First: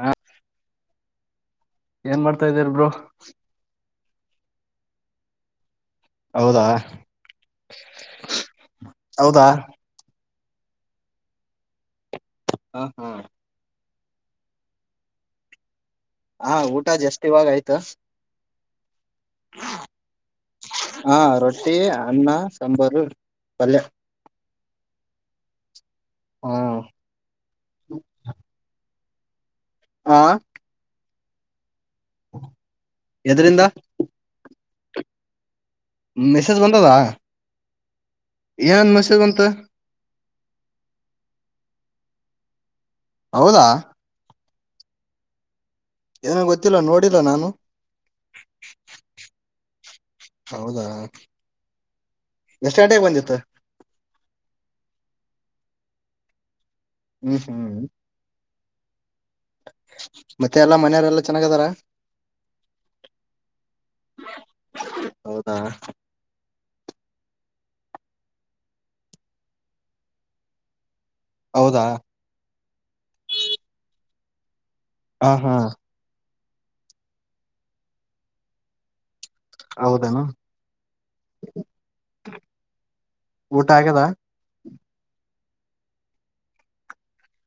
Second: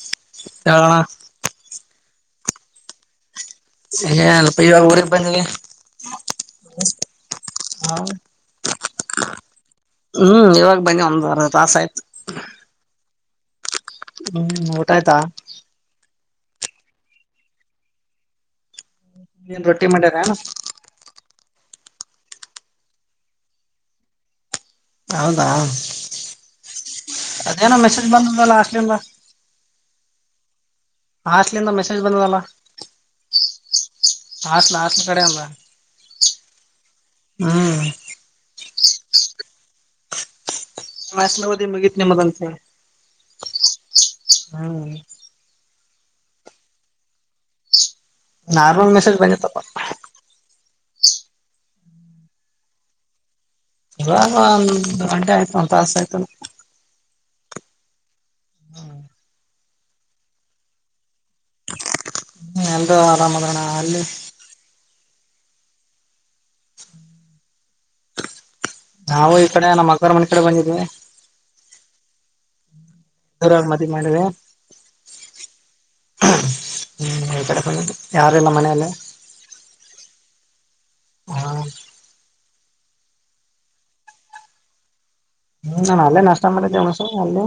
ಹಾ ಏನ್ ಮಾಡ್ತಾ ಇದಾರ್ ಬರು ಏ ಅಲ್ಪ ಇವಾಗ ಊರಿಗೆ ಬಂದಿ ಹೌದಾ ಹಾ ಹೌದಾ ಹ್ಮ್ ಇವಾಗ ಬನ್ನಿ ಒಂದ್ ತಾಸ ಆಯ್ತು ಹಾ ಹಾ ಹ್ಮ್ ಊಟಾಯ್ತಾ ಹಾ ಊಟ ಜಾಸ್ತಿವಾಗ ಆಯ್ತಾ ನೀನು ರೊಟ್ಟಿ ಮಾಡ್ಯರ ಹಾ ರೊಟ್ಟಿ ಅನ್ನ ಸಾಂಬಾರು ಪಲ್ಯ ಹೌದಾ ಅದೇನ ಮೆಸೇಜ್ ಬಂದದಲ್ಲ ಅಷ್ಟಲಿಿಂದ ಹಾ ಹಾಸ್ಲಿಂದ ಮೆಸೇಜ್ ಬಂದದಲ್ಲ ಎದ್ರಿಂದ ಹಟ್ಲ ಹಾಟ್ಲ ಕಡೆ ಅಂದ ಮೆಸೇಜ್ ಬಂದದಾ ಹ್ಮ್ ಏನ್ ಮಸ ಬಂತ ವಾಸನಾವದಿ ಬಗನೆ ಮದಸ ಹೌದಾ ಹ್ಮ ಏನ ಗೊತ್ತಿಲ್ಲ ನೋಡಿಲ್ಲ ನಾನು ನಾರ್ಮಲ್ ಮೆಸೇಜ್ ಬಂದತಪ್ಪ ಹೌದಾ ಎಷ್ಟುಟೆಗೆ ಬಂದಿತ್ತು ಹಾಗ ಒಂದ್ ಗಂಟೆ ಆಯ್ತು ಒಂದ್ ತಾಸ ಆಯ್ತು ಹ್ಮ್ ಹ್ಮ್ ಹ್ಮ ಮತ್ತೆ ಎಲ್ಲಾ ಮನೆಯವರೆ ಎಲ್ಲಾ ಚೆನ್ನಾಗ ಅದಾರ ಹ್ಮ ಎಲ್ಲ ಆರಾಮ್ ಅದ್ರಣ್ಣ ಅಲ್ಲಿ ಹೌದಾ ನಾವು ಈ ಕಡೆ ನಮ್ಮ ಅಕ್ಕರ್ ಮನೆ ಕಡೆ ಬಂದಿದ್ವಿ ಹೌದಾ ಜರಾಗ ಮತ್ತ ಮಾಡ್ರ ಹ ಹಾ ಈ ಕಡೆ ಯಾರಳ್ಳ ಮನೆಯೆಯಲ್ಲಿ ಹೌದೇನು ಹ ಊಟ ಆಗ್ಯದ ಹ್ಮ್ ನಾನನ್ ಅಲ್ಲೇ ನಷ್ಟ ಮಾಡೆಮಣಸು ಅಲ್ಲೇ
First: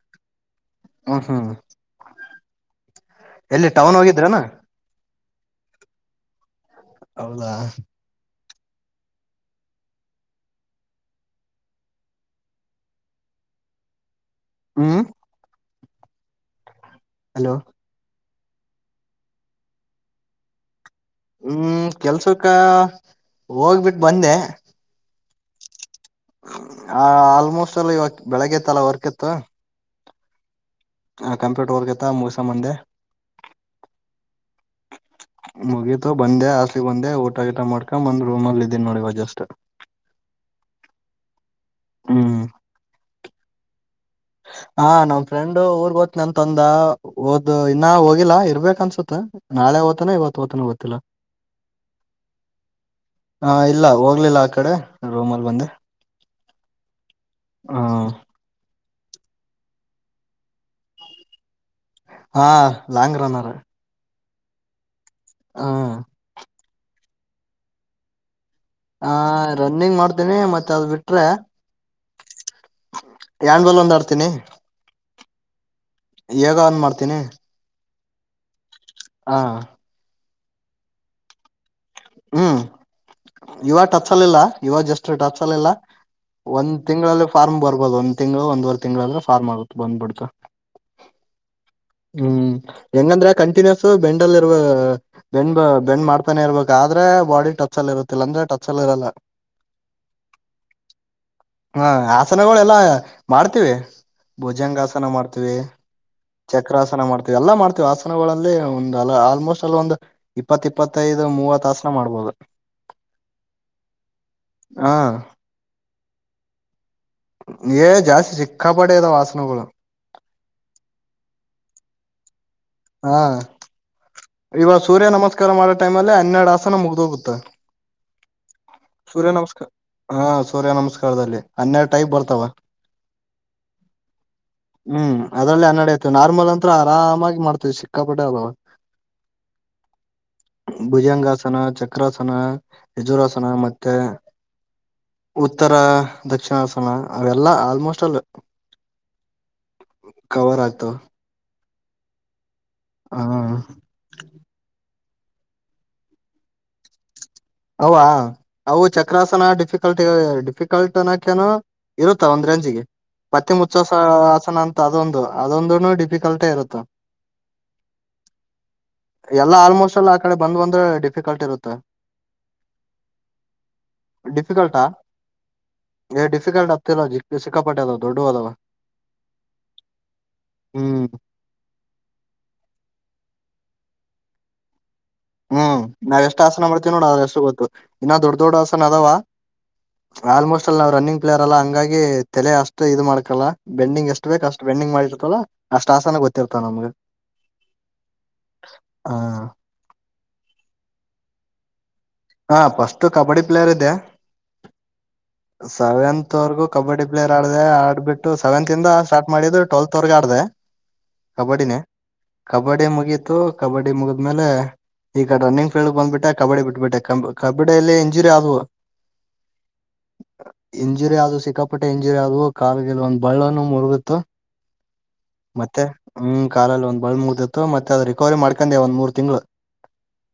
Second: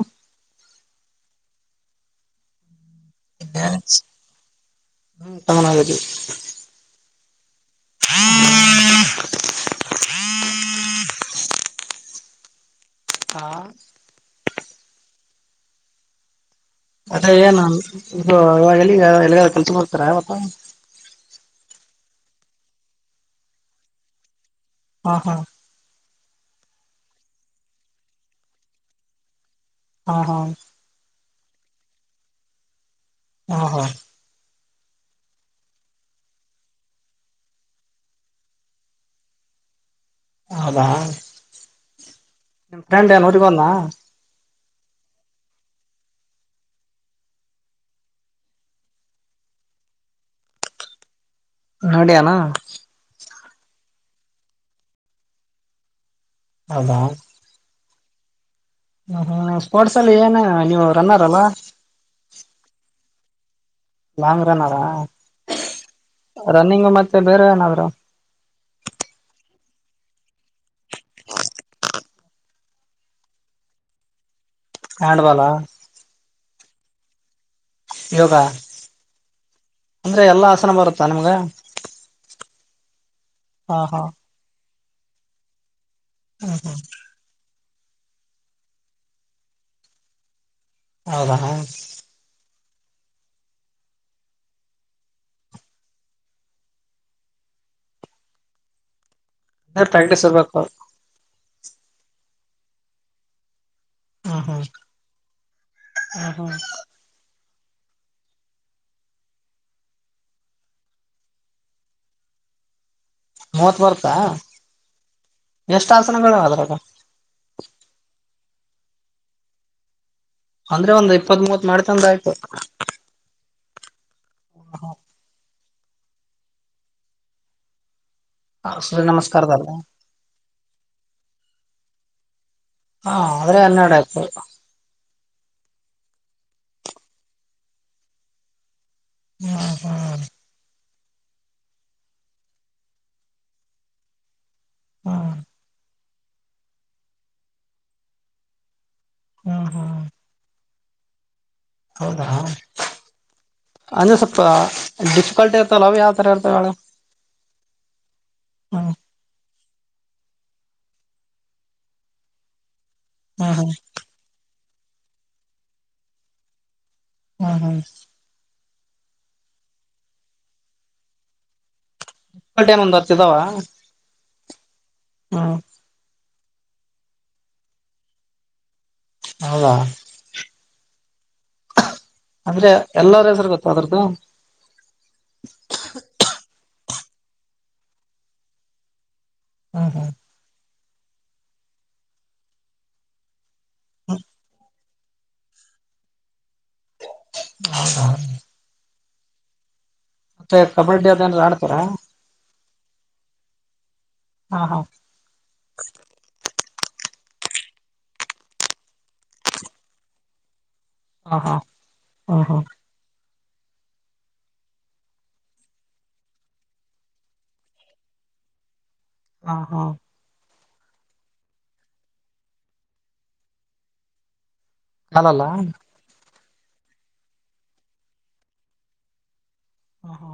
ಹ ಹಾ ಎಲ್ಲಿ ಟೌನ್ ಹೋಗಿದ್ರನಾ ಹ್ಮ ತನಿ ಹೌದಾ ಹಾ ಹಾ [unintelligible] ಹಾ ಹ್ಮ್ ಅದೇ ಹಲೋ ಏನ್ ಇ ಇವಾಗ ಎಗ ಕೆಲ್ಸ ಮಾಡ್ತಾರ ಅವವತ್ತ ಹ್ಮ್ ಕೆಲ್ಸಕ್ಕ ಹೋಗ್ಬಿಟ್ಟು ಬಂದೆ ಹಾ ಹಾ ಆ ಆಲ್ಮೋಸ್ಟ್ ಎಲ್ಲ ಇವತ್ತು ಬೆಳಗ್ಗೆತ್ತಲ್ಲ ವರ್ಕ್ ಇತ್ತು ಹಾ ಹಾ ಆಂಪ್ಯೂಟರ್ ವರ್ಕ್ ಇತ್ತಮೂಸ ಮಂದೆ ಹಾ ಹಾ ಮುಗೀತು ಬಂದೆ ಆಸ್ಲಿ ಬಂದೆ ಊಟ ಗಿಟ ಮಾಡ್ಕೊಂಡ್ ಬಂದ್ ರೂಮಲ್ಲಿ ಇದೀನಿ ನೋಡಿವ ಜಸ್ಟ್ ಹೌದಾ ಹ್ಮ್ ನಿಮ ಫ್ರೆಂಡ್ ಏನೋರಗ ಒಂದ ಹ ನಮ್ ಫ್ರೆಂಡ್ ಊರ್ಗ್ ಓತ್ನ ಅಂತಂತಂದ ಓದದು ಇನ್ನ ಹೋಗಿಲ್ಲಾ ಇರ್ಬೇಕ ಅನ್ಸುತ್ತ ನಾಳೆ ಓತನ ಇವತ್ತು ಓ್ತ ಗೊತ್ತಿಲ್ಲ ನೋಡಿಯಾನ ಹಾ ಇಲ್ಲ ಹೋಗ್ಲಿಲ್ಲ ಆ ಕಡೆ ರೋಮ್ ಅಲ್ಲಿ ಬಂದ್ರೆ ಅದ ಹ ಹ ಹ ಸ್ಪೋರ್ಟ್ಸ್ ಅಲ್ಲಿ ಏನ್ ನೀವು ರನ್ನರ್ ಅಲ್ಲಾ ಹಾ ಲಾಂಗ್ ರನರ್ ಲಾಂಗ್ ರನ್ರಾ ಹ್ಮ್ ರನ್ನಿಂಗ್ ಮತ್ತೆ ಬೇರೆ ಏನಾದ್ ಹ ರನ್ನಿಂಗ್ ಮಾಡ್ತೀನಿ ಮತ್ತೆ ಅದ ಬಿಟ್ರೆ ಯಾಣ ಬಲ್ ಒಂದ ಆಡ್ತೀನಿ ಹ್ಯಾಂಡ್ ಬಲ್ ಈಗ ಅನ್ ಮಾಡ್ತೀನಿ ಯೋಗಾ ಹಾ ಅಂದ್ರೆ ಎಲ್ಲಾ ಆಸನ ಬರುತ್ತಾ ನಿಮ್ಗ ಹ್ಮ್ ಹಾ ಇವಾಗ ಹಾ ಟಚ್ ಅಲ್ಲಿಲ್ಲ ಇವಾಗ ಜಸ್ ಟಚ್ ಅಲ್ಲಿಲ್ಲ ಹ್ಮ್ ಒಂದ್ ಹ್ಮ್ ತಿಂಗಳಗಳಲ್ಲಿಲ್ಲಿ ಫಾರ್ಮ್ ಬರ್ಬೋದು ಒಂದ್ ತಿಳ ಒಂದವರೆ ತಿಂಳ ಅ್ರ ರ್ ಆಗುತ್ತೆ ಬಂದ್ಬಿಡ್ತಾ ಹೌದಾ ಹ ಹ್ಮ್ ಹೆಂಗಂದ್ರ ಕಂಟಿನ್ಯೂಸ್ ಬೆಂಡಲ್ಲಿ ಇರುವ ಬೆಂಡ್ ಬೆಂಡ್ ಮಾಡ್ತಾನೆ ಇರ್ಬೇಕು ಆದ್ರೆ ಬಾಡಿ ಟಚ್ ಅಲ್ಲಿ ಇರತ್ತಿಲ್ಲ ಅಂದ್ರೆ ಟಚ್ ಅಲ್ಲಿ ಇರಲ್ಲ ಪ್ರ್ಯಾಕ್ಟೀ ಇರ್ಬೇಕು ಹಾ ಆಸನಗಳೆಲ್ಲಾ ಮಾಡ್ತೀವಿ ಹ್ಮ್ ಹ್ಮ್ ಭೋಜಂಗಾಸನ ಮಾಡ್ತೀವಿ ಹ್ಮ್ ಹ್ಮ್ ಚಕ್ರಾಸನ ಮಾಡ್ತೀವಿ ಎಲ್ಲಾ ಮಾಡ್ತೀವಿ ಆಸನಗಳಲ್ಲಿ ಒಂದು ಅಲ್ಲ ಆಲ್ಮೋಸ್ಟ್ ಅಲ್ಲ ಒಂದು ಇಪ್ಪತ್ ಇಪ್ಪತ್ತೈದು ಮೂವತ್ ಹಾಸನ ಮಾಡ್ಬೋದು ಮೂವತ್ ಬರ್ತಾ ಹ ಎಷ್ಟ ಆಸನಗಳ ಅದ್ರಾಗ ಜಾಸ್ತಿ ಸಿಕ್ಕಾ ಪಡದ ವಾಸನಗಳು ಅಂದ್ರೆ ಒಂದ್ ಇಪ್ಪತ್ ಮೂವತ್ ಮಾಡ್ ತಂದ ಆಯ್ತು ಹಾ ಇವ ಸೂರ್ಯ ನಮಸ್ಕಾರ ಮಾಡೋ ಟೈಮ ಅಲ್ಲಿ ಹನ್ನೆರಡ್ ಆಸನ ಮುಗ್ದ ಹೋಗುತ್ತಾ ಹ ಸೂರ್ಯ ನಮಸ್ಕಾರ ದದಾ ಹಾ ಸೂರ್ಯ ನಮಸ್ಕಾರದಲ್ಲಿ ಹನ್ನೆರಡು ಟೈಪ್ ಬರ್ತಾವ ಹಾ ಅದ್ರನ್ನ ಡಪ್ ಹ್ಮ್ ಅದ್ರಲ್ಲಲ್ಲಿ ಹನ್ಡತೆ ನಾರ್ಮಲ್ ಅಂತತ್ರ ಆರಾಮಾಗಿ ಮಾಡ್ತೇವಿ ಸಿಕ್ಕಾಪಟ್ಟೆ ಅಬ ಹಾ ಹಾ ಭುಜಂಗಾಸನ ಚಕ್ರಾಸನ ಯಜರಾಸನ ಮತ್ತೆ ಹ್ಮ್ ಉತ್ತರ ದಕ್ಷಿಣಾಸನ ಅವೆಲ್ಲಾ ಆಲ್ಮೋಸ್ಟ್ ಅಲ್ ಹ್ಮ್ ಹ್ಮ್ ಕವರ್ ಆಗುತ್ತೆ ಹೌದಾ ಹ ಹಾ ಅಂದ್ರೆ ಸ್ವಲ್ಪ ಡಿಫಿಕಲ್ಟ್ ಇರ್ತಲ್ಲ ಅವ ಯಾವ ತರ ಇರ್ತಾವ ಮೇಡ ಹವಾ ಅವು ಚಕ್ರಾಸನ ಡಿಫಿಕಲ್ಟ್ ಡಿಫಿಕಲ್ಟ್ ಅನಕನೋ ಇರುತ್ತ ಒಂದ್ ರಂಜಿಗೆ ಪತಿ ಹ್ಮ್ ಹ್ಮ್ ಮುಚ್ಚಸ ಆಸನ ಅಂತ ಅದೊಂದು ಅದೊಂದ ಡಿಫಿಕಲ್ಟೇ ಇರುತ್ತ ಹ್ಮ ಹಾ ಎಲ್ಲಾ ಆಲ್ಮೋಸ್ಟ್ ಎಲ್ಲ ಆ ಕಡೆ ಬಂದ್ ಬಂದ್ರೆ ಡಿಫಿಕಲ್ಟ್ ಇರುತ್ತೆ ಟ್ಟ ಏನ ಒಂದ್ ಆರ್ತಿದಾವ ಡಿಫಿಕಲ್ಟಾ ಹಾಂ ಏ ಡಿಫಿಕಲ್ಟ್ ಆಗ್ತಿಲ್ಲ ಸಿಕ್ಕಾಪಟ್ಟ ಅದ್ ದೊಡ್ಡ ಅದವ ಹೌದ ಹ್ಮ್ ಅಂದ್ರೆ ಎಲ್ಲರ ಹೆಸರು ಗೊತ್ತ ಅದ್ರದ್ದು ಹ್ಮ್ ನಾವ್ ಎಷ್ಟ್ ಆಸನ ಮಾಡ್ತೀವಿ ನೋಡ ಅ್ರ ಎಷ್ಟು ಗೊತ್ತು ಇನ್ನ ದೊಡ್ ದೊಡ್ ಆಸನ ಅದಾವ ಹಾ ಹಾ ಆಲ್ಮೋಸ್ಟ್ ಅಲ್ಲಿ ನಾವವು ರನ್ನಿ ಪ್ಲಯರ್ ಅಲ್ಲ ಹಂಗಾಗಿ ತಲೆ ಅಷ್ಟು ಇದು ಮಾಡಕಲ್ಲ ಬೆಂಡಿಂಗ್ ಎಷ್ಟು ಬೇಕ ಅಷ್ಟು ಬೆಂಡಿಂಗ್ ಮಾಡಿರ್ತಲ್ಲ ಅಷ್ಟ್ ಆಸನ ಗೊತ್ತಿರ್ತಾವ ನಮ್ಗ ಹೌದೌ [unintelligible] ಹಾ ಮತ್ತೆ ಕಬಡ್ಡಿ ಅದಏನ ಆ್ತರಾ ಹಾ ಪಫಸ್ಟ್ ಕಬಡ್ಡಿ ಪ್ಲೇಯರ್ ಇದೆ ಹಾ ಹಾ ಹ ಸೆವೆಂತ್ ವರೆಗೂ ಕಬಡ್ಡಿ ಪ್ಲೇಯರ್ ಆಡಿದೆ ಆಡ್ಬಿಟ್ಟು ಸೆವೆಂತ್ಂದ ಸ್ಟಾರ್ಟ್ ಮಾಡಿದ್ದು ಟ್ವೆಲ್ತ್ ವರೆಗ ಆಡ್ದಿದೆ ಹಾ ಹಾ ಕಬಡ್ಡಿನೇ ಹ್ಮ್ ಹ್ಮ್ ಕಬಡ್ಡಿ ಮುಗೀತು ಕಬಡ್ಡಿ ಮುಗಿದ್ಮೇಲೆ ಈಗ ರನ್ನಿಂಗ್ ಫೀಡ್ ಬಂದ್ಬಿಟ್ಟೆ ಕಬಡ್ಡಿ ಬಿಟ್ಬಿಟ್ಟೆ ಕ ಕಬ್ಬಡ್ಡಿ ಎಲ್ಲಿ ಎಂಜುರಿ ಆಗುವ ಹಾ ಹಾ ಇಂಜುರಿ ಆದ ಸಿಕ್ಕಾಪುಟ್ಟ ಇಂಜುರಿ ಆದದು ಕಾಲಗಲ್ ಒಂದ್ ಬಳ್ಳನು ಮುರುಗುತ್ತ ಕಾಲಲ್ಲ ಮತ್ತೆ ಹ್ಮ್ ಕಾಲಲ್ಲಿ ಒಂದ್ ಬಾಳ್ ಮುಗ್ದತ್ತು ಮತ್ತೆ ಅದ ರಿಕವರಿ ಮಾಡ್ಕೊಂಡೆ ಒಂದ್ ಮೂರು ತಿಂಗ್ಗಳು ಹ ಹ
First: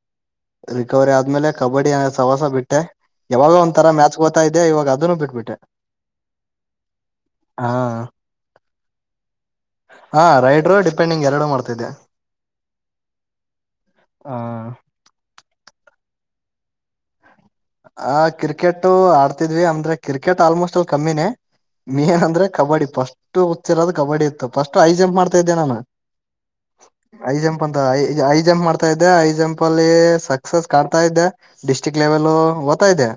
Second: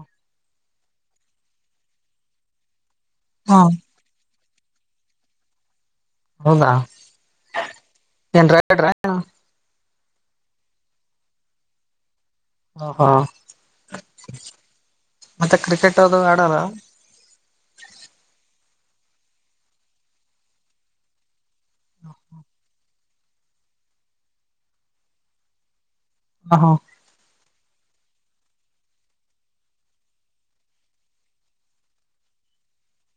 ರಿಕವರಿ ಆದ್ಮೇಲೆ ಕಬಡ್ಡಿ ಅ ಸವಾಸ ಬಿಟ್ಟೆ ಯಾವಾಗ ಒಂಥರ ಮ್ಯಾಚ್ ಗೋತಾ ಇದೆ ಇವಾಗ ಅದನ್ನು ಬಿಟ್ಬಿಟ್ಟೆ ಹೌದಾ ಹಾ ಏನ್ ರೈಡ್ರಾ ಏನು. ಹಾ ರೈಡ್ರು ಡಿಪೆಂಡಿಂಗ್ ಎರಡು ಮಾಡ್ತಿದ್ದೆ ಹ ಹಾ ಮತ್ತೆ ಕ್ರಿಕೆಟ್ ಅದು ಆಡಲ್ಲ ಆ ಕ್ರಿಕೆಟ್ ಆಡ್ತಿದ್ವಿ ಅಂದ್ರೆ ಕ್ರಿಕೆಟ್ ಆಲ್ಮೋಸ್ಟ್ ಅಲ್ಲಿ ಕಮ್ಮಿನೇ ಮೇನ್ ಅಂದ್ರೆ ಕಬಡ್ಡಿ ಫಸ್ಟ್ ಹಚ್ಚಿರೋದು ಕಬಡ್ಡಿ ಇತ್ತು ಫಸ್ಟ್ ಐ ಜಂಪ್ ಮಾಡ್ತಾ ಇದ್ದೆ ನಾನು ಹ ಹ ಐ ಜಂಪ್ ಅಂತಐ ಐ ಜಂಪ್ ಮಾಡ್ತಾ ಇದ್ದೆ ಐ ಜಂಪ್ ಅಲ್ಲಿ ಸಕ್ಸಸ್ ಕಾತಾ ಇದ್ದೆ ಡಿಸ್ಟ್ರಕ್ ಲೇವಲ್ ವತಾಯತ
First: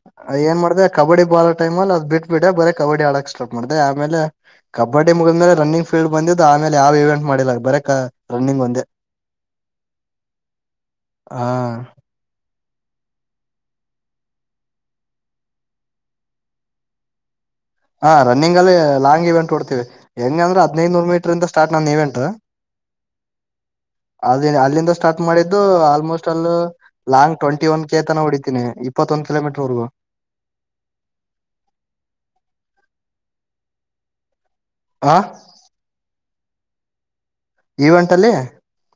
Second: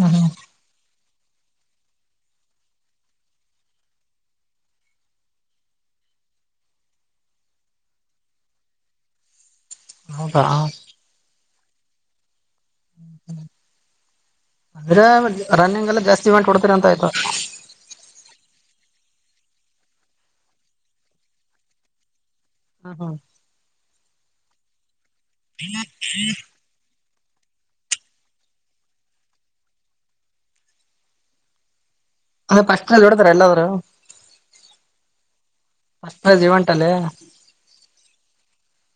ಹಾ ಹಾ ಏನ್ ಮಾಡಿದೆ ಕಬಡ್ಡಿ ಬಾಳ ಟೈಮ ಅ್ ಬಿಟ್ ಬಿಡ ಬರೇ ಕಬಡ್ಡಿ ಆಡಕ್ ಸ್ಟಾರ್ ಮಾಡಿದೆ ಆಮೇಲೆ ಕಬಡ್ಡಿ ಮುಗಿದ ಮೇಲೆ ರನ್ನಿಂಗ್ ಫೀಲ್ಡ್ ಬಂದಿದ್ದು ಆಮೇಲೆ ಯಾವ ಇವೆಂಟ್ ಮಾಡಿಲ್ಲಲಕ್ ಬರ ಕ ರನ್ನಿಂಗ್ ಒಂದೇ ಅ ಹೌದ ಹಾ ಆದ್ರೆ ರನ್ನಿಂಗ್ ಎಲ್ಲ ಜಾಸ್ತಿ ಇಮೆಂಟ್ ಕೊಡ್ತೀರಿ ಅಂತ ಆಯ್ತು ಹಾ ರನ್ನಿಂಗ ಅಲ್ಲಿ ಲಾಂಗ್ ಇವೆಂಟ್ ಕೊಡ್ತೀವಿ ಹೆಂಗ ಅಂದ್ರ ಹದಿನೈದುನೂರು ಮೀಟರ್ ಇಂದ ಸಾರ್ಟ್ ನನ್ನ ಇವೆಂಟ್ ಹಾ ಹಾ ಅಲ್ಲಿ ಅಲ್ಲಿಂದ ಸ್ಟಾರ್ಟ್ ಮಾಡಿದ್ದು ಆಲ್ಮೋಸ್ಟ್ ಅಲ್ಲ ಲಾಂಗ್ ಟ್ವೆಂಟ ಒನ್ಗೆೇತನ ಹೊಡಿತೀನಿ ಇಪ್ಪತ್ತೊಂದು ಕಿೋೀಟರ್ವಗೂ ಅ ಪಸ್ಟ್ಲ್ಲಿ ಬಿಡತಾರ ಎಲ್ಲಾದ್ರು ಹ ಮಸ್ ಜೀವಂಟಲ್ಲೆ ಈವೆಂಟ್ ಅಲ್ಲಿ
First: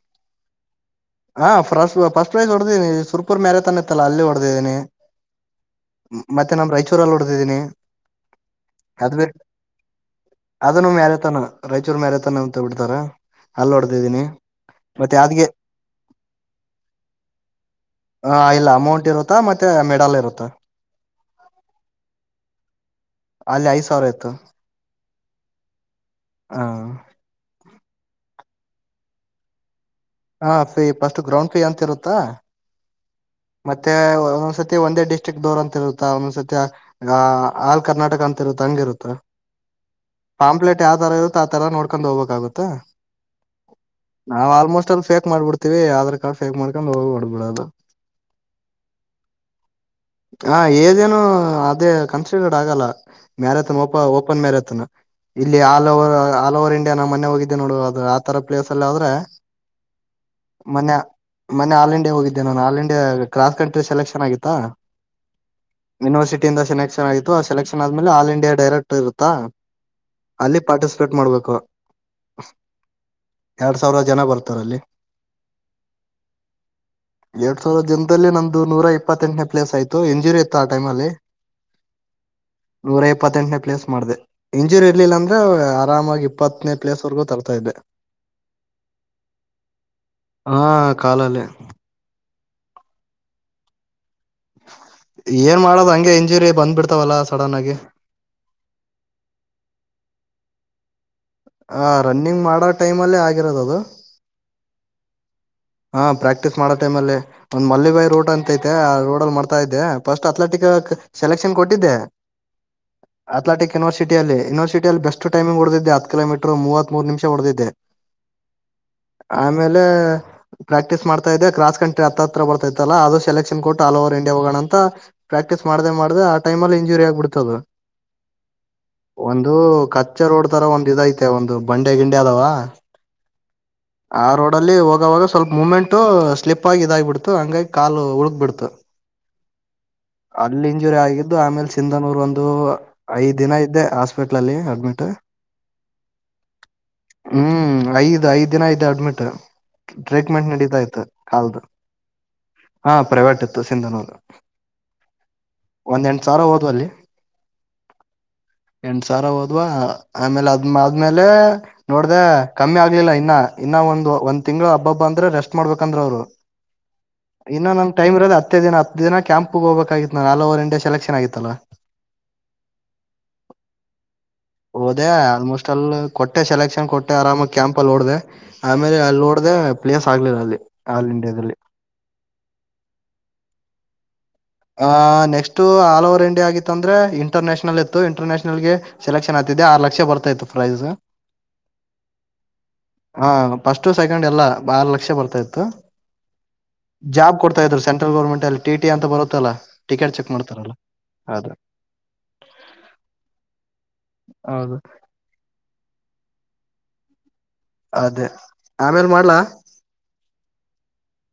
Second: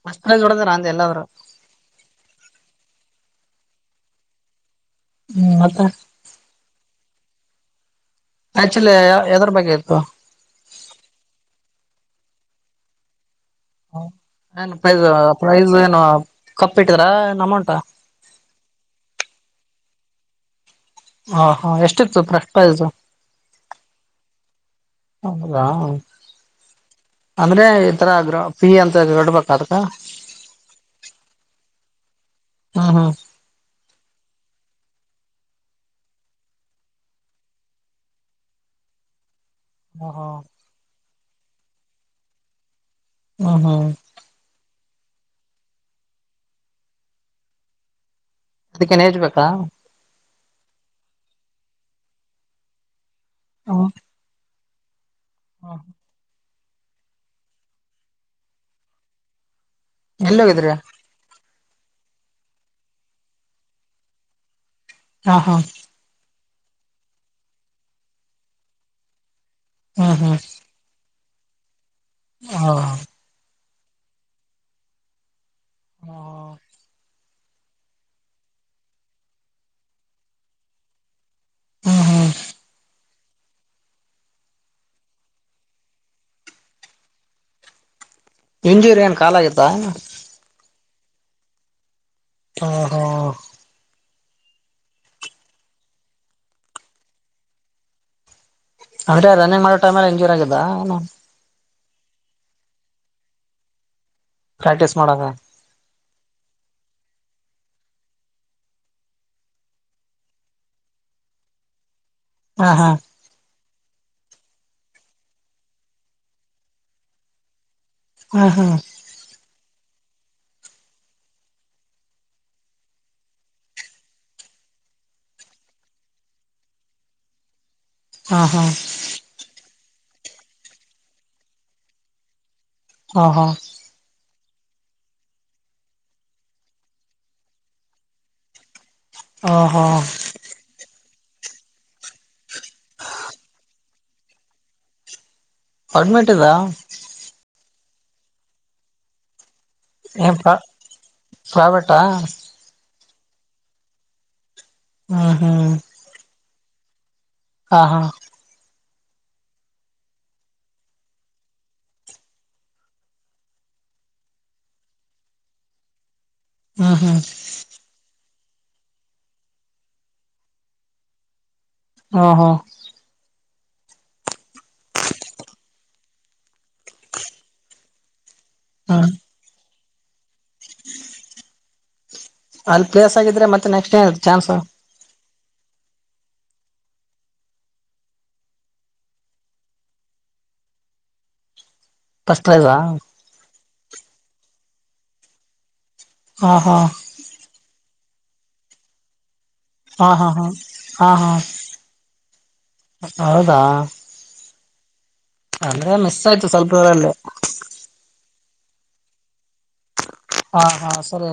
ಮಸ್ ಜೋಡಂದ್ರ ಅಂದ ಎಲ್ಲರು ಹಾಫಸ್ಟ್ ಫಸ್ಟ್ ಪ್ರೈಸ್ ಹೊಡೆ್ದೀನಿ ಸುಪೂರ್ ಮ್ಯಾರೇ ತನ್ ಇತ್ತಲ್ಲ ಅಲ್ಲಿ ಹೊಡೆದಿದ್ದೀನಿ ಹ್ಮ್ ಅತ್ತ ಮತ್ತೆ ನಮ್ ರಾಯಚೂರಲ್ಲಿ ಹೊಡೆದಿದ್ದೀನಿ ಆಕ್ಚುಲಿ ಅದ್ ಬೇ ಎದ್ರ ಬಗ್ಗೆ ಆತತ್ತು ಅದನ್ನು ಮ್ಯಾರೆತನ ರಾಯಚೂರು ಮ್ಯಾರೆತನ ಅಂತ ಬಿಡ್ತಾರ ಅಲ್ಲಿ ಹ ಹೊಡೆದಿದ್ದೀನಿ ಏನ್ ಪ್ರೈಸ್ ಮತ್ತೆ ಯಾವ್ದಗೆ ಪ್ರೈಸ್ ಏನು ಕಪ್ಪಿಟ್ಟರ ಏನ್ ಅಮೌಂಟ ಹ ಇಲ್ಲ ಅಮೌಂಟ್ ಇರುತ್ತಾ ಮತ್ತೆ ಮೆಡಲ್ ಇರುತ್ತಾ ಹಾ ಹಾ ಎಷ್ಟಿತ್ತು ಪ್ರಷ್ಟಯತು ಯಾಕ ಹಾ ಅಂದ್ರೆ ಈ ತರ ಗ್ರ ಫೀ ಅಂತ ಬಿಡ್ಬೇಕ್ ಅದಕ ಹಾ ಫೀ ಫಸ್ಟ್ ಗ್ರೌಂಡ್ ಫೀ ಅಂತ ಇರುತ್ತಾ. ಹಾ ಹಾ ಮತ್ತೆ ಒಂದ್ಸತಿ ಒಂದೇ ಡಿಸ್ಟ್ರಿಕ್ ದೋರ್ ಅಂತ ಇರುತ್ತ ಒಂದೊಂದ್ ಸತಿ ಆ ಆಲ್ ಕರ್ನಾಟಕ ಅಂತ ಇರುತ್ತ ಹಂಗ್ ಇರುತ್ತ. ಹ ಹಾ ಪಾಂಪ್ಲೆಟ್ ಯಾವ ತರ ಇರುತ್ತೆ ಆ ತರ ನೋಡ್ಕೊಂಡ್ ಹೋಗಬೇಕಾಗುತ್ತಾ. ಹ್ಮ ಹಾ ನಾವ್ ಆಲ್ಮೋಸ್ಟ್ ಅಲ್ ಫೇಕ್ ಮಾಡಬಿಡ್ತಿವಿ ಆಧಾರ್ ಕಾರ್ಡ್ ಫೇಕ್ ಮಾಡ್ಕೊಂಡು ಹೋಗಿ ಹೊದ್ಬ್ಡೋದು. ಅದಕ್ಕೇನ್ ಎಜ್ ಬೇಕಾ. ಹ ಏಜೇನೊ ಅದೇ ಕನ್ಸ್ಟಿರ್ಡ್ ಆಗಲ್ಲ ಮ್ಯಾರಥನ್ ಓಪ ಓಪನ್ ಮ್ಯಾರಥನ್. ಇಲ್ಲಿ all over all over India ನಾ ಮೊನೆ ಹೋಗಿದ್ದೆ ನೋಡು ಅ ಆತರ ಪ್ಲೇಸ್ ಅಲ್ಲಿ ಆದ್ರೆ ಎಲ್ಲಿ ಹೋಗಿದ್ರಿ ಮೊನ್ನೆ ಮೊನ್ನೆ ಆಲ್ ಇಂಡಿಯಾ ಹೋಗಿದ್ದೆ ನಾನು all India cross country selection ಆಗಿತ್ತಾ. ಹಾ ಹಾ ಯುನಿವರ್ಸಿಟಿಯಿಂದ ಸೆಲೆಕ್ಷನ್ ಆಗಿತ್ತು ಆ ಸಲೆಕ್ಷನ್ ಆದ್ಮೇಲೆ ಆಲ್ ಇಂಡಿಯಾ ಡೈರೆಕ್ಟ್ ಇರುತ್ತಾ. ಹಾ ಹಾ ಅಲ್ಲಿ ಪಾರ್ಟಿಸಿಪೇಟ್ ಮಾಡ್ಬೇಕು. ಹಾ ಎರಡು ಸಾವಿರ ಜನ ಬರ್ತಾರೆ ಅಲ್ಲಿ. ಹಾ [unintelligible] ನಮ್ದು ನೂರ ಇಪ್ಪತ್ತೆಂಟನೇ ಪ್ಲೇಸ್ ಆಯ್ತು ಇಂಜುರಿ ಇತ್ತು ಆ ಟೈಮ್ ಅಲ್ಲಿ. ಹ್ಮ ಹಾ ನೂರ ಇಪ್ಪತ್ತೆಂಟನೇ ಪ್ಲೇಸ್ ಮಾಡದೆ. ಇಂಜೂರಿ ಇರ್ಲಿಲ್ಲ ಅಂದ್ರೆ ಆರಾಮಾಗಿ ಇಪ್ಪತ್ತನೇ ಪ್ಲೇಸ್ ವರೆಗೂ ತರ್ತಾ ಇದೆ. ಇಂಜೂರಿ ಏನ್ ಕಾಲ ಆಗಿತ್ತಾ. ಹಾ ಕಾಲಲೇ ಹಾ ಹಾ ಏನ್ ಮಾಡೋದು ಹಂಗೆ ಇಂಜುರಿ ಬಂದ್ಬಿಡ್ತಾವಲ್ಲ ಸಡನ್ ಆಗಿ ಅದ್ರೆ ರನ್ನಿಂಗ್ ಮಾಡೋ ಟೈಮ್ ಅಲ್ಲಿ ಇಂಜೂರ್ ಆಗಿದ್ದ ಏನೂ. ಹ ರನ್ನಿಂಗ್ ಮಾಡೋ ಟೈಮಲ್ಲೇ ಆಗಿರೋದು ಅದು. ಪ್ರಾಕ್ಟೀಸ್ ಮಾಡಾಗ. ಹಾ ಪ್ರಾಕ್ಟೀಸ್ ಮಾಡೋ ಟೈಮಲ್ಲೇ ಒಂದ್ ಮಲ್ಲಿ ಬಾಯಿ ರೂಟ್ ಅಂತೈತೆ ಆ ರೋಡ್ ಅಲ್ಲಿ ಮಾಡ್ತಾ ಇದ್ದೆ ಫಸ್ಟ್ ಅಥ್ಲೆಟಿಕ್ ಸೆಲೆಕ್ಷನ್ ಕೊಟ್ಟಿದ್ದೆ. ಹಾ ಹಾ ಅತ್ಲೇಟಿಕ್ ಯೂನಿವರ್ಸಿಟಿಯಲ್ಲಿ ಯುನಿವರ್ಸಿಟಿಯಲ್ಲಿ ಬೆಸ್ಟ್ ಟೈಮಂಗ್ ಹೊಡೆದಿದ್ದ ಹತ್ತು ಕಿಲೋಮೀಟರ್ ಮೂವತ್ತು ಮೂರು ನಿಮಿಷ ಹೊಡೆದಿದ್ದೆ. ಹಾ ಹಾ ಆಮೇಲೆ ಪ್ರಾಕ್ಟೀಸ್ ಮಾಡ್ತಾ ಇದೆ ಕ್ರಾಸ್ ಕಂಟ್ರಿ ಹತ್ರ ಬರ್ತೈತಲ್ಲ ಅದು ಸೆಲೆಕ್ಷನ್ ಕೊಟ್ಟ್ ಆಲ್ ಒವರ್ ಇಂಡಿಯಾ ಹೋಗೋಣ ಅಂತಾ. ಪ್ರಾಕ್ಟೀಸ್ ಮಾಡ್ದೇ ಮಾಡ್ದೆ ಆ ಟೈಮ್ ಅಲ್ಲಿ ಇಂಜೂರಿ ಆಗ್ಬಿಡುತ್ತು ಅದು. ಹಾ ಹಾ ಒಂದು ಕಚ್ಚ ರೋಡ್ ತರ ಒಂದ್ ಇದೈತೆ ಒಂದು ಬಂಡೆ ಗಿಂಡೆ ಅದಾವಾ. ಹಾ ಹಾ ಆ ರೋಡ್ ಅಲ್ಲಿ ಹೋಗವಾಗ ಸ್ವಲ್ಪ ಮೂಮೆಂಟ್ು ಸ್ಲಿಪ್ ಆಗಿ ಇದಾಗಿ್ಬಿಡ್ತು ಹಂಗಾಗಿ ಕಾಲು ಉಳಗ್ಕ್ ಬಿಿಡ್ತು. ಹಾ ಹಾ ಅಲ್ಲಿ ಇಂಜುರಿ ಆಗಿದ್ದು ಆಮೇಲೆ ಸಿಂಧನೂರ್ ಒಂದು. ಐದ್ ದಿನ ಇದ್ದೆ ಹಾಸ್ಪಿಟ್ಲ ಅಲ್ಲಿ ಅಡ್ಮಿಟ್. ಅಡ್ಮಿಟ್ ಹ್ಮ್ ಐದ್ ಐದ್ ದಿನ ಐತೆ ಅಡ್ಮಿಟ್. ಏನ್ ಟ್ರೀಟ್ಮೆಂಟ್ ಪ್ರಾ ನಡೀತಾ ಇತ್ತು ಕಾಲ್ದು ಪ್ರೈವೇಟಾ ಹಾ ಪ್ರೈವೇಟ್ ಇತ್ತು ಸಿಂಧನೋದು. ಹ್ಮ್ ಹ್ಮ್ ಒಂದ್ ಎಂಟ ಸಾವಿರ ಹೋದವರು ಅಲ್ಲಿ. ಹಾ ಹಾ ಎಂಟ ಸಾವಿರ ಹೋದ್ವಾ ಆಮೇಲೆ ಅದ್್ಮ ಆದ್ಮೇಲೆ. ನೋಡ್ದ ಕಮ್ಮಿ ಆಗ್ಲಿಲ್ಲ ಇನ್ನ ಇನ್ನ ಒಂದ್ ಒಂದ್ ತಿಂಗಳು ಹಬ್ಬ ಹಬ್ ಅಂದ್ರೆ ರೆಸ್ಟ್ ಮಾಡ್ಬೇಕಂದ್ರ ಅವ್ರು. ಹ್ಮ ಹ್ಮ ಇನ್ನು ನ್ ೈಮ್ರೋದ ಹತ್ತೇಿನ ಹ ದಿನ ಕ್ಯಾಂಪ್ಗೆ ಹೋಗಬೇಕಾಗಿತ್ತು ನಾ ಓರ್ ಇಂಡೇ ಸೆಲೆಕ್ಷನ್ ಆಗಿತ್ತಲ್ಲ ಹಾ ಹಾ ಹೋದೆ ಆಲ್ಮೋಸ್ಟ್ ಅಲ್ಲಿ ಕೊಟ್ಟೆ ಸೆಲೆಕ್ಷನ್ ಕೊಟ್ಟೆ ಆರಾಮಾಗಿ ಕ್ಯಾಂಪ ಅಲ್ಲಿ ಓಡ್ದ ಆಮೇಲೆ ಅಲ್ಲಿ ನೋಡ್ದ ಪ್ಲೇಸ್ ಆಗ್ಲಿಿಲ್ಲ ಅಲ್ಲಿ ಹ ಆಲ್ ಇಂಡಿಯಾದಲ್ಲಿ ಅಲ್ಲಿ ಪ್ಲೇಸ್ಗ್ರೆ ಮತ್ತೆ ನೆಕ್ಟ್ಏ ಚಾನ್ಸ್. ಆಹ್ ನೆಸ್ಟ್ ಆಲ್ ಓವರ್ ಇಂಡಿಯಾ ಆಗಿತ್ತು ಅಂದ್ರೆ ಇಂಟರ್ನ್ಯಷನಲ್ ಇತ್ತು ಇಂಟರ್ನ್ಯಾನಲ್ಗೆ. ಸೆಲೆಕ್ಷನ್ ಆಗ್ತಿದ್ದ ಆರು ಲಕ್ಷ ಬರ್ತಾ ಇತ್ತು ಪ್ರೈಸ್. [inaudible] ಹಾ ಫಸ್ಟ್ ಸೆಕೆಂಡ್ ಎಲ್ಲಾ ಆರು ಲಕ್ಷ ಬರ್ತಾ ಇತ್ತು. ಹಾ ಹಾ ಜಾಬ್ ಕೊಡ್ತಾ ಇದ್ರು ಸೆಂಟ್ರಲ್ ಗರ್ಮೆಂಟ್ಲ್ಲಿ ಟಿಟಿ ಅಂತಾ ಬರುತ್ತಲ್ಲ. ಹಾ ಟಿಕೆಟ್ ಹಾ ಚೆಕ್ ಹಾ ಮಾಡ್ತಾರಲ್ಲ ಹಾ ಹಾ ಅದು ಹೌದಾ ಹೌದು ಅಂದ್ರೆ ಮಿಸ್ ಆಯ್ತು ಸ್ವಲ್ಪ ದರಲ್ಲಿ. ಅದೇ ಆಮೇಲ್ ಮಾಡ್ಲಾ. ಹಾ ಹಾ ಸರಿ